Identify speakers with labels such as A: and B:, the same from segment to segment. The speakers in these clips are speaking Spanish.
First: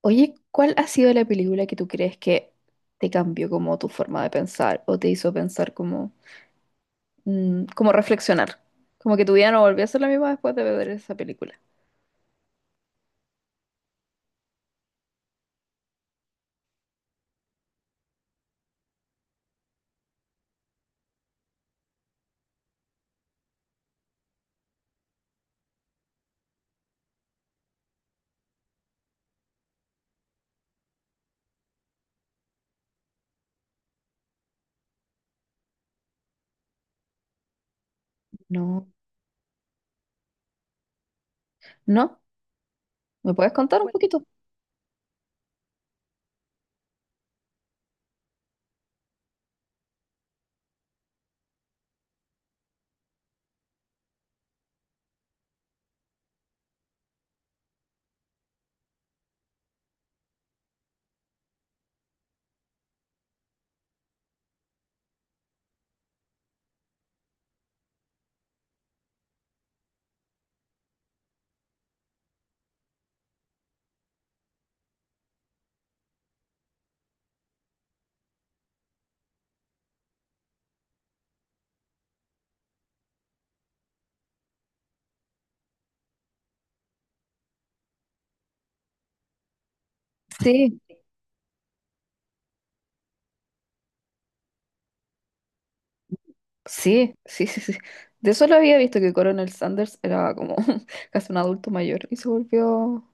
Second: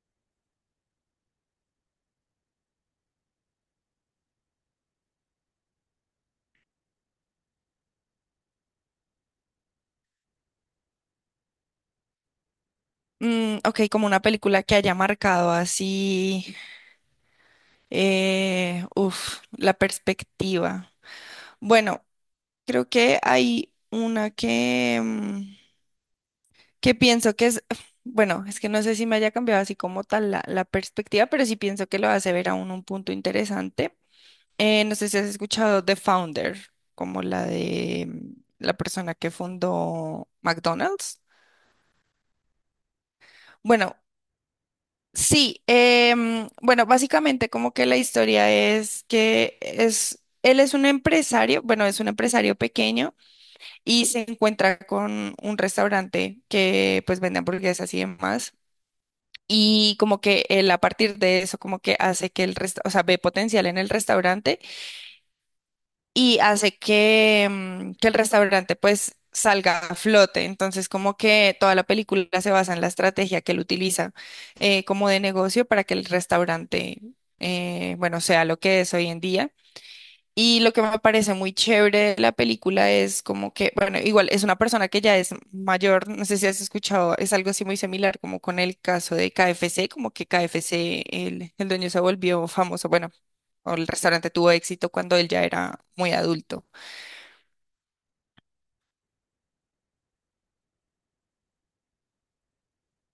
A: Oye, ¿cuál ha sido la película que tú crees que te cambió como tu forma de pensar o te hizo pensar como, como reflexionar? Como que tu vida no volvió a ser la misma después de ver esa película.
B: Ok, como una película que haya marcado así, la perspectiva. Bueno, creo que hay una que, que pienso que es, bueno, es que no sé si me haya cambiado así como tal la perspectiva, pero sí pienso que lo hace ver a uno un punto interesante. No sé si has escuchado The Founder, como la de la
A: No,
B: persona que fundó McDonald's.
A: no, ¿me puedes contar un Bueno,
B: Bueno,
A: poquito?
B: sí, bueno, básicamente como que la historia es él es un empresario, bueno, es un empresario pequeño y se encuentra con un restaurante que pues vende hamburguesas y demás. Y como que él a partir de eso como que hace que o sea, ve potencial en el restaurante y hace que, que el restaurante pues salga a flote. Entonces, como que toda la película se basa en la estrategia que él utiliza, como de negocio para que el restaurante, bueno, sea lo que es hoy en día. Y lo que me parece muy chévere de la película es como que, bueno, igual es una persona que ya es mayor, no sé si has escuchado, es algo así muy similar como con el caso de KFC, como que
A: Sí,
B: KFC, el dueño se volvió famoso, bueno, o el restaurante tuvo éxito cuando él ya era muy adulto.
A: sí, sí, sí, sí. De eso lo había visto que Coronel Sanders era como casi un adulto mayor y se volvió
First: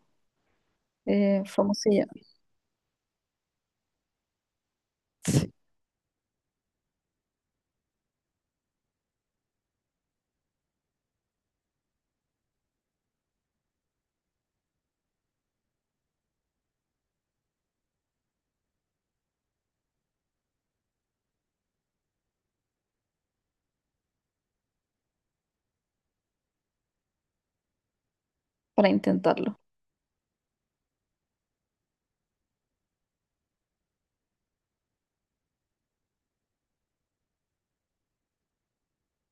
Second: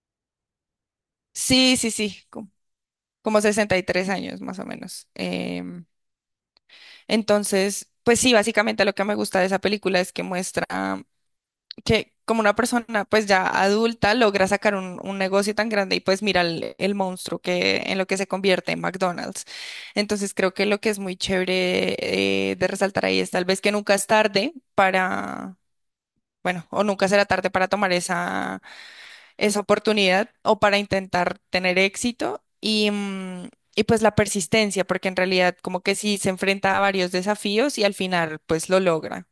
B: Sí, sí,
A: famosilla
B: sí, como 63 años más o menos.
A: sí.
B: Entonces, pues sí, básicamente lo que me gusta de esa película es que muestra que como una persona pues ya adulta logra sacar un negocio tan grande y pues mira el monstruo que en lo que se convierte en McDonald's. Entonces creo que lo que es muy chévere, de resaltar ahí es tal vez que nunca es tarde para, bueno, o nunca será tarde para tomar esa,
A: Para intentarlo.
B: esa oportunidad o para intentar tener éxito y, y pues la persistencia, porque en realidad como que sí se enfrenta a varios desafíos y al final pues lo logra.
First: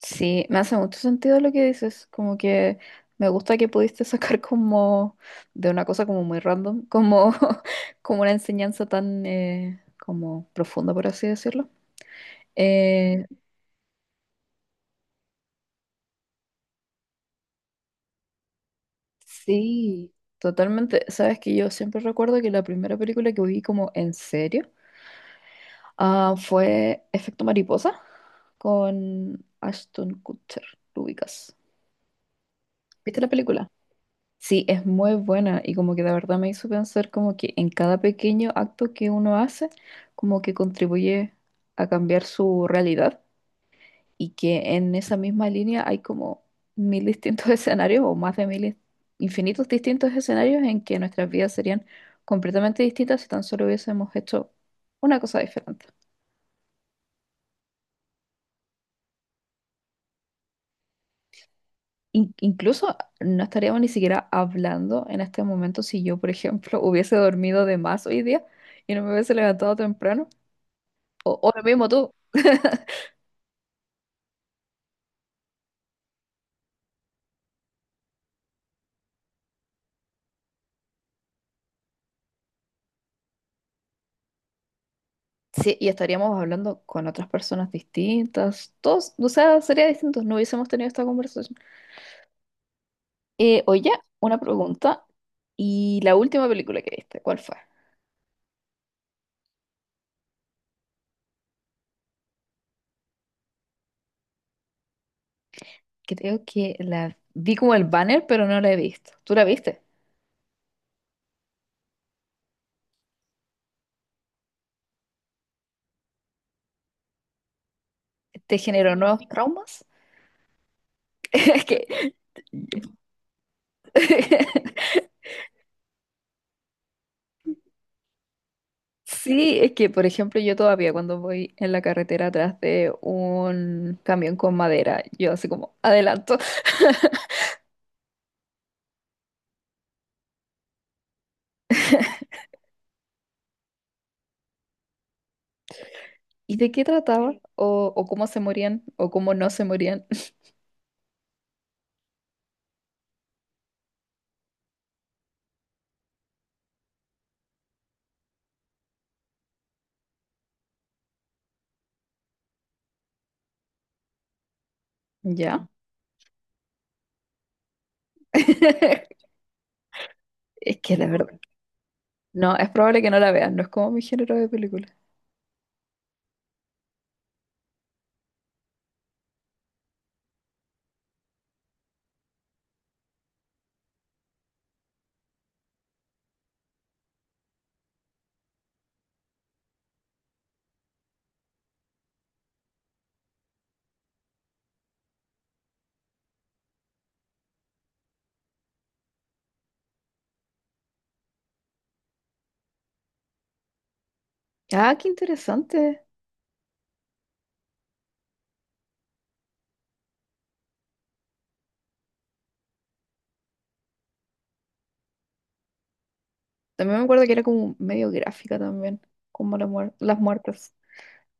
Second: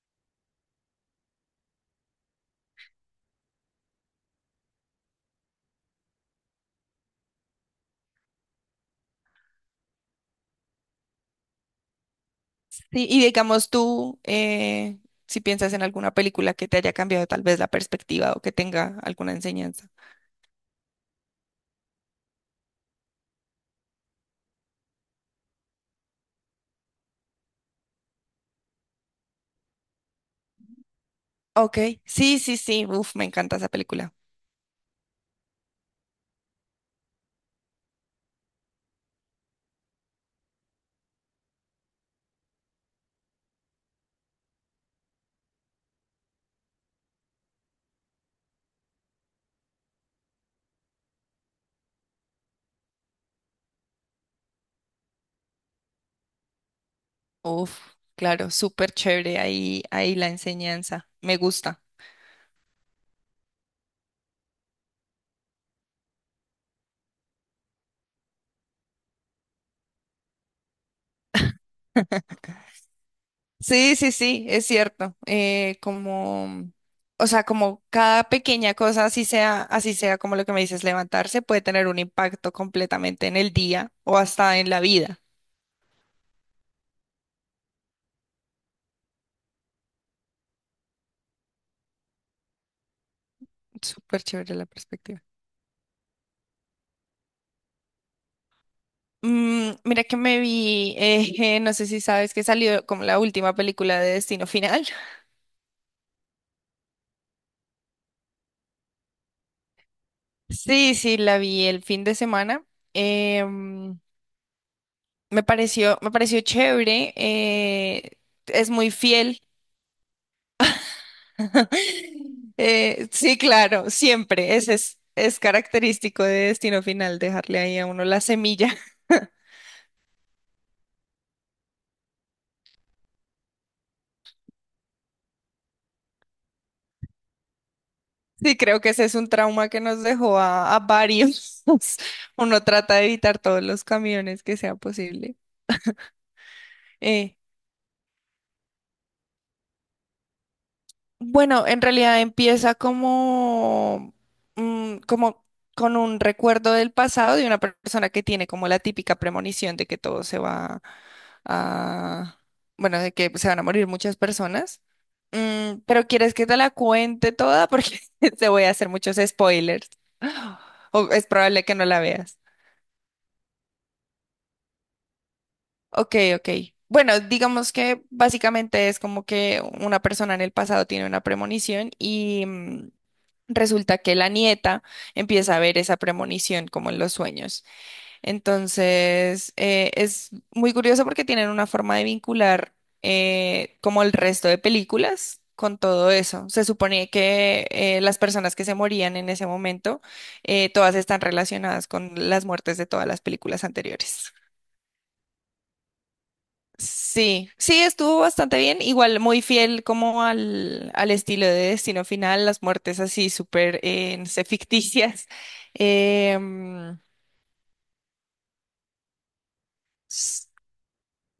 A: Sí, me hace mucho sentido lo que dices, como que me gusta que pudiste sacar como de una cosa como muy random, como, como una enseñanza tan como profunda, por así decirlo.
B: Sí, y
A: Eh,
B: digamos tú, si piensas en alguna película que te haya cambiado tal vez la perspectiva o que tenga alguna enseñanza.
A: sí, totalmente. Sabes que yo siempre recuerdo que la primera película que vi como en serio fue Efecto Mariposa con Ashton Kutcher, ¿lo ubicas?
B: Ok, sí, sí, sí, uf,
A: ¿Viste
B: me
A: la
B: encanta esa
A: película?
B: película.
A: Sí, es muy buena y como que de verdad me hizo pensar como que en cada pequeño acto que uno hace, como que contribuye a cambiar su realidad y que en esa misma línea hay como mil distintos escenarios o más de mil, infinitos distintos escenarios en que nuestras vidas serían completamente distintas si tan solo hubiésemos hecho una cosa diferente.
B: Uf, claro, súper chévere ahí, ahí la enseñanza, me gusta.
A: Incluso no estaríamos ni siquiera hablando en este momento si yo, por ejemplo, hubiese dormido de más hoy día y no me hubiese levantado temprano. O lo mismo tú.
B: Sí, sí, sí, es cierto. O sea, como cada pequeña cosa, así sea como lo que me dices, levantarse, puede tener un impacto completamente en el día o hasta en la vida.
A: Sí, y estaríamos hablando con otras personas distintas. Todos, o sea, sería distinto. No hubiésemos tenido esta conversación. Oye,
B: Súper
A: una
B: chévere la
A: pregunta.
B: perspectiva.
A: ¿Y la última película que viste? ¿Cuál fue?
B: Mira que me vi, no sé si sabes que salió como la última película de Destino Final.
A: Creo que la vi como el banner, pero no la he visto. ¿Tú la viste?
B: Sí, sí, la vi el fin de semana. Em, me pareció chévere.
A: ¿Te
B: Es muy
A: generó nuevos
B: fiel.
A: traumas? Es que...
B: Sí, claro, siempre. Es característico de Destino Final, dejarle ahí a uno la semilla.
A: Sí, es que, por ejemplo, yo todavía cuando voy en la carretera atrás de un camión con madera, yo así como adelanto.
B: Sí, creo que ese es un trauma que nos dejó a varios. Uno trata de evitar todos los camiones que sea posible.
A: ¿Y de qué
B: Eh,
A: trataba? O cómo se morían? ¿O cómo no se morían?
B: Bueno, en realidad empieza como, como con un recuerdo del pasado de una persona que tiene como la típica premonición de que todo se va a, bueno, de que se van a morir muchas personas.
A: ¿Ya?
B: Pero ¿quieres que te la cuente toda? Porque te voy a hacer muchos spoilers.
A: Es que la
B: O es
A: verdad.
B: probable que no la veas.
A: No, es probable que no la veas, no es como mi género de película.
B: Ok, ok. Bueno, digamos que básicamente es como que una persona en el pasado tiene una premonición y, resulta que la nieta empieza a ver esa premonición como en los sueños. Entonces, es muy curioso porque tienen una forma de vincular, como el resto de películas con todo eso. Se supone que las personas que se morían en ese momento, todas están relacionadas con las muertes de todas las películas anteriores.
A: Ah, qué interesante.
B: Sí, sí, estuvo bastante bien, igual muy fiel como al estilo de Destino Final, las muertes así súper, no sé, ficticias. Em,
A: También me acuerdo que era como medio gráfica también, como las
B: s-
A: muertes.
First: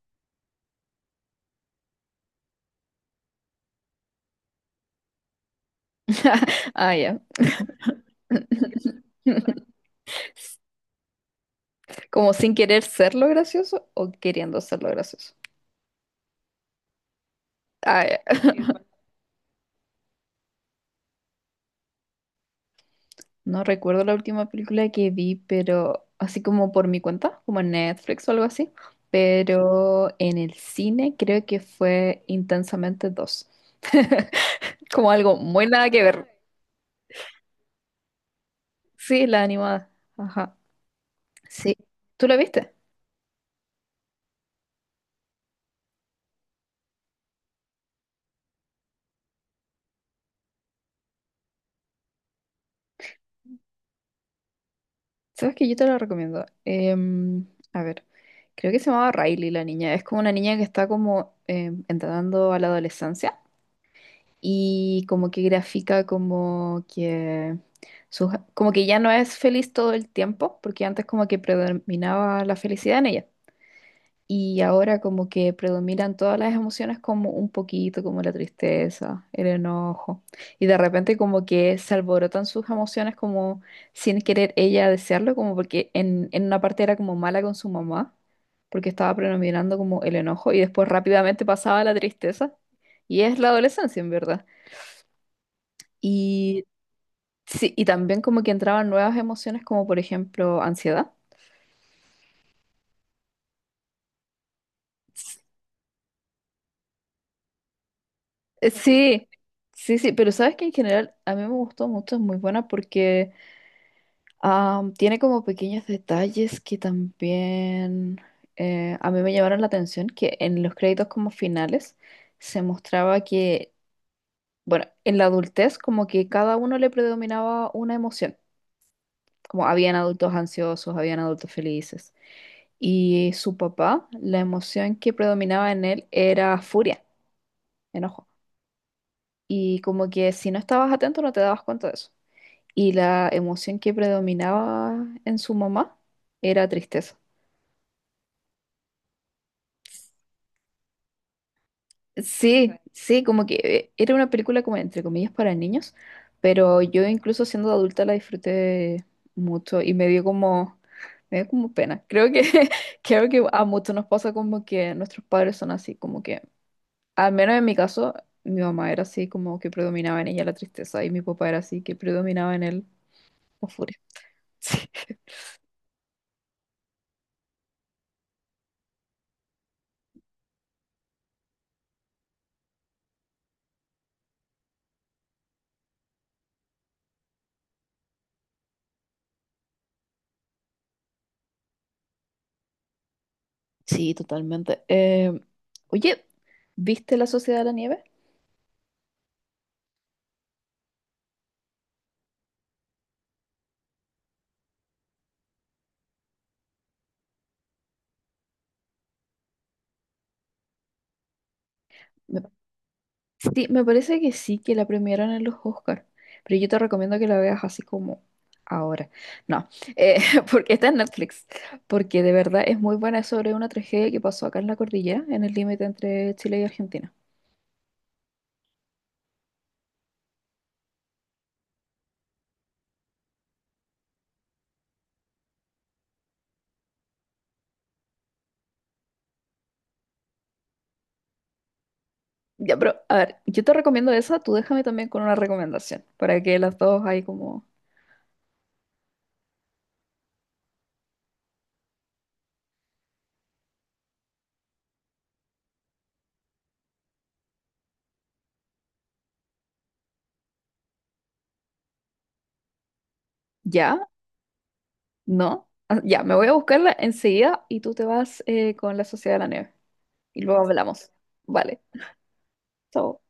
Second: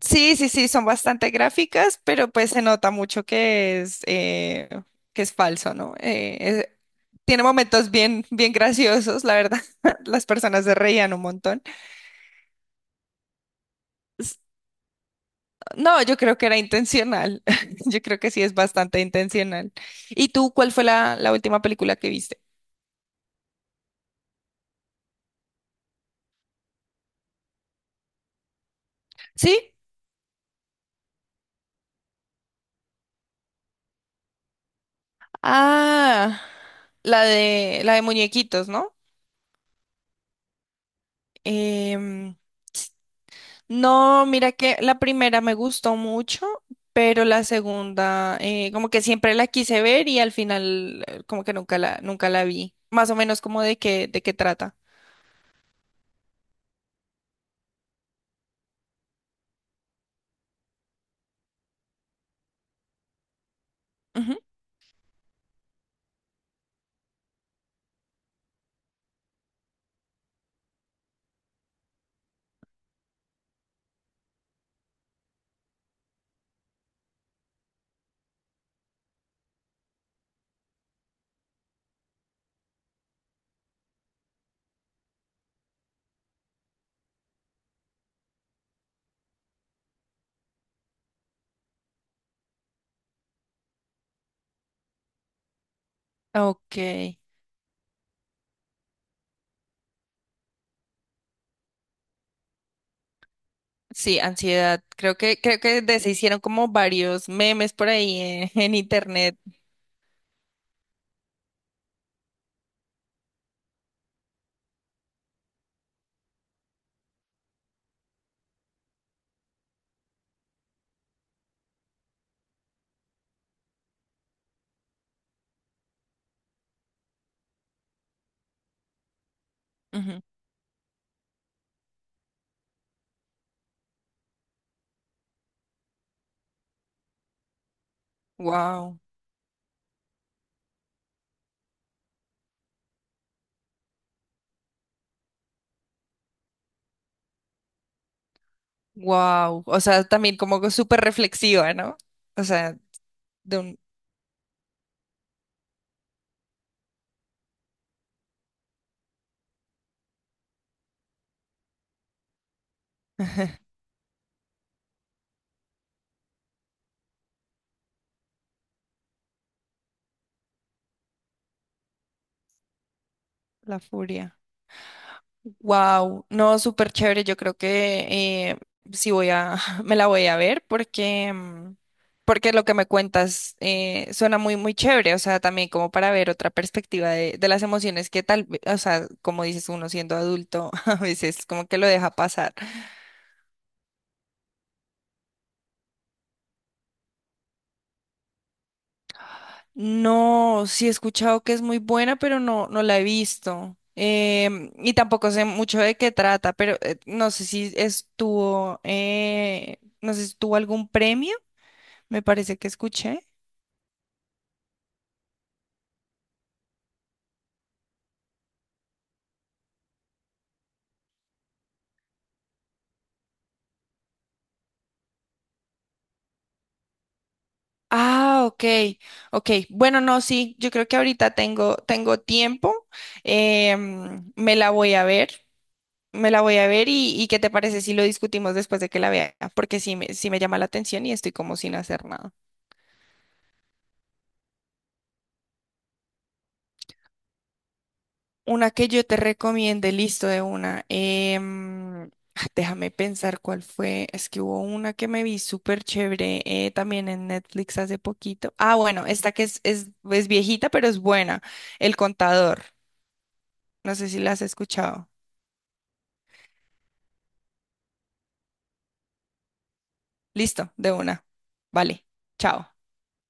B: sí, sí, sí, son bastante gráficas, pero pues se nota mucho que es falso, ¿no?
A: Ah, ya.
B: Tiene momentos bien, bien graciosos, la verdad, las personas se reían un montón.
A: Como sin querer ser lo gracioso o queriendo ser lo gracioso.
B: No, yo creo que era intencional. Yo
A: Ah, ya.
B: creo que sí es bastante intencional. ¿Y tú cuál fue la última película que viste?
A: No recuerdo la última película que vi, pero así como por mi cuenta, como en Netflix o algo así,
B: ¿Sí?
A: pero en el cine creo que fue Intensamente dos. Como algo muy nada que ver.
B: Ah, la de muñequitos, ¿no?
A: Sí, la animada. Ajá. Sí. ¿Tú
B: Em,
A: la viste?
B: no, mira que la primera me gustó mucho, pero la segunda, como que siempre la quise ver y al final como que nunca la vi. Más o menos como de qué trata.
A: Sabes que yo te la recomiendo. A ver, creo que se llamaba Riley la niña. Es como una niña que está como entrando a la adolescencia.
B: Ujú.
A: Y como que grafica como que como que ya no es feliz todo el tiempo, porque antes como que predominaba la felicidad en ella. Y ahora como que predominan todas las emociones como un poquito, como la tristeza, el enojo. Y de repente como que se alborotan sus emociones como sin querer ella desearlo, como porque en una parte era como mala con su mamá, porque estaba predominando como el enojo y después rápidamente pasaba a la tristeza. Y es la adolescencia, en verdad. Y
B: Ok.
A: sí, y también como que entraban nuevas emociones, como por ejemplo ansiedad.
B: Sí, ansiedad. Creo creo que de se hicieron como varios memes por ahí en, en
A: Sí,
B: internet.
A: sí, sí, pero sabes que en general a mí me gustó mucho, es muy buena porque tiene como pequeños detalles que también a mí me llamaron la atención, que en los créditos como finales se mostraba que, bueno, en la adultez como que cada uno le predominaba una emoción, como habían adultos ansiosos, habían adultos felices. Y su papá, la emoción que predominaba en él era furia, enojo.
B: Wow,
A: Y como que si no estabas atento no te dabas cuenta de eso. Y la emoción que predominaba en su mamá era tristeza.
B: wow. O sea, también como que súper reflexiva, ¿no? O
A: Sí,
B: sea,
A: sí, como que
B: de un...
A: era una película como entre comillas para niños, pero yo incluso siendo adulta la disfruté mucho y me dio como pena. Creo que, creo que a muchos nos pasa como que nuestros padres son así, como que al menos en mi caso, mi mamá era así como que predominaba en ella la tristeza y mi papá era así que predominaba en él la
B: La
A: furia.
B: furia.
A: Sí,
B: Wow, no, súper chévere. Yo creo que sí voy a, me la voy a ver porque, porque lo que me cuentas suena muy, muy chévere. O sea, también como para ver otra perspectiva de las emociones que tal, o sea, como dices uno siendo adulto, a veces como que lo deja pasar.
A: sí, totalmente. Oye, ¿viste La Sociedad de la Nieve?
B: No, sí he escuchado que es muy buena, pero no, no la he visto. Y tampoco sé mucho de qué trata, pero no sé si estuvo, no sé si tuvo algún premio. Me
A: Me-
B: parece que escuché.
A: Sí, me parece que sí, que la premiaron en los Oscar, pero yo te recomiendo que la veas así como ahora. No, eh, porque está en Netflix, porque de verdad es muy buena, es sobre una tragedia que pasó acá en la cordillera, en el límite entre Chile y Argentina.
B: Ah, ok, ok. Bueno, no, sí, yo creo que ahorita tengo tiempo. Me la voy a ver, me la voy a ver y ¿qué te parece si lo discutimos después de que la vea? Porque sí me llama la atención y estoy como sin hacer nada.
A: Ya, pero a ver, yo te recomiendo esa, tú déjame también con una recomendación para que las dos ahí como,
B: Una que yo te recomiende, listo de una. Déjame pensar cuál fue. Es que hubo una que me vi súper chévere, también en Netflix hace poquito. Ah, bueno, esta es viejita, pero es buena. El contador. No
A: ya,
B: sé si la has escuchado.
A: no, ah, ya, me voy a buscarla enseguida y tú te vas con la Sociedad de la Nieve y luego
B: Listo, de
A: hablamos.
B: una.
A: Vale,
B: Vale, chao.
A: chao.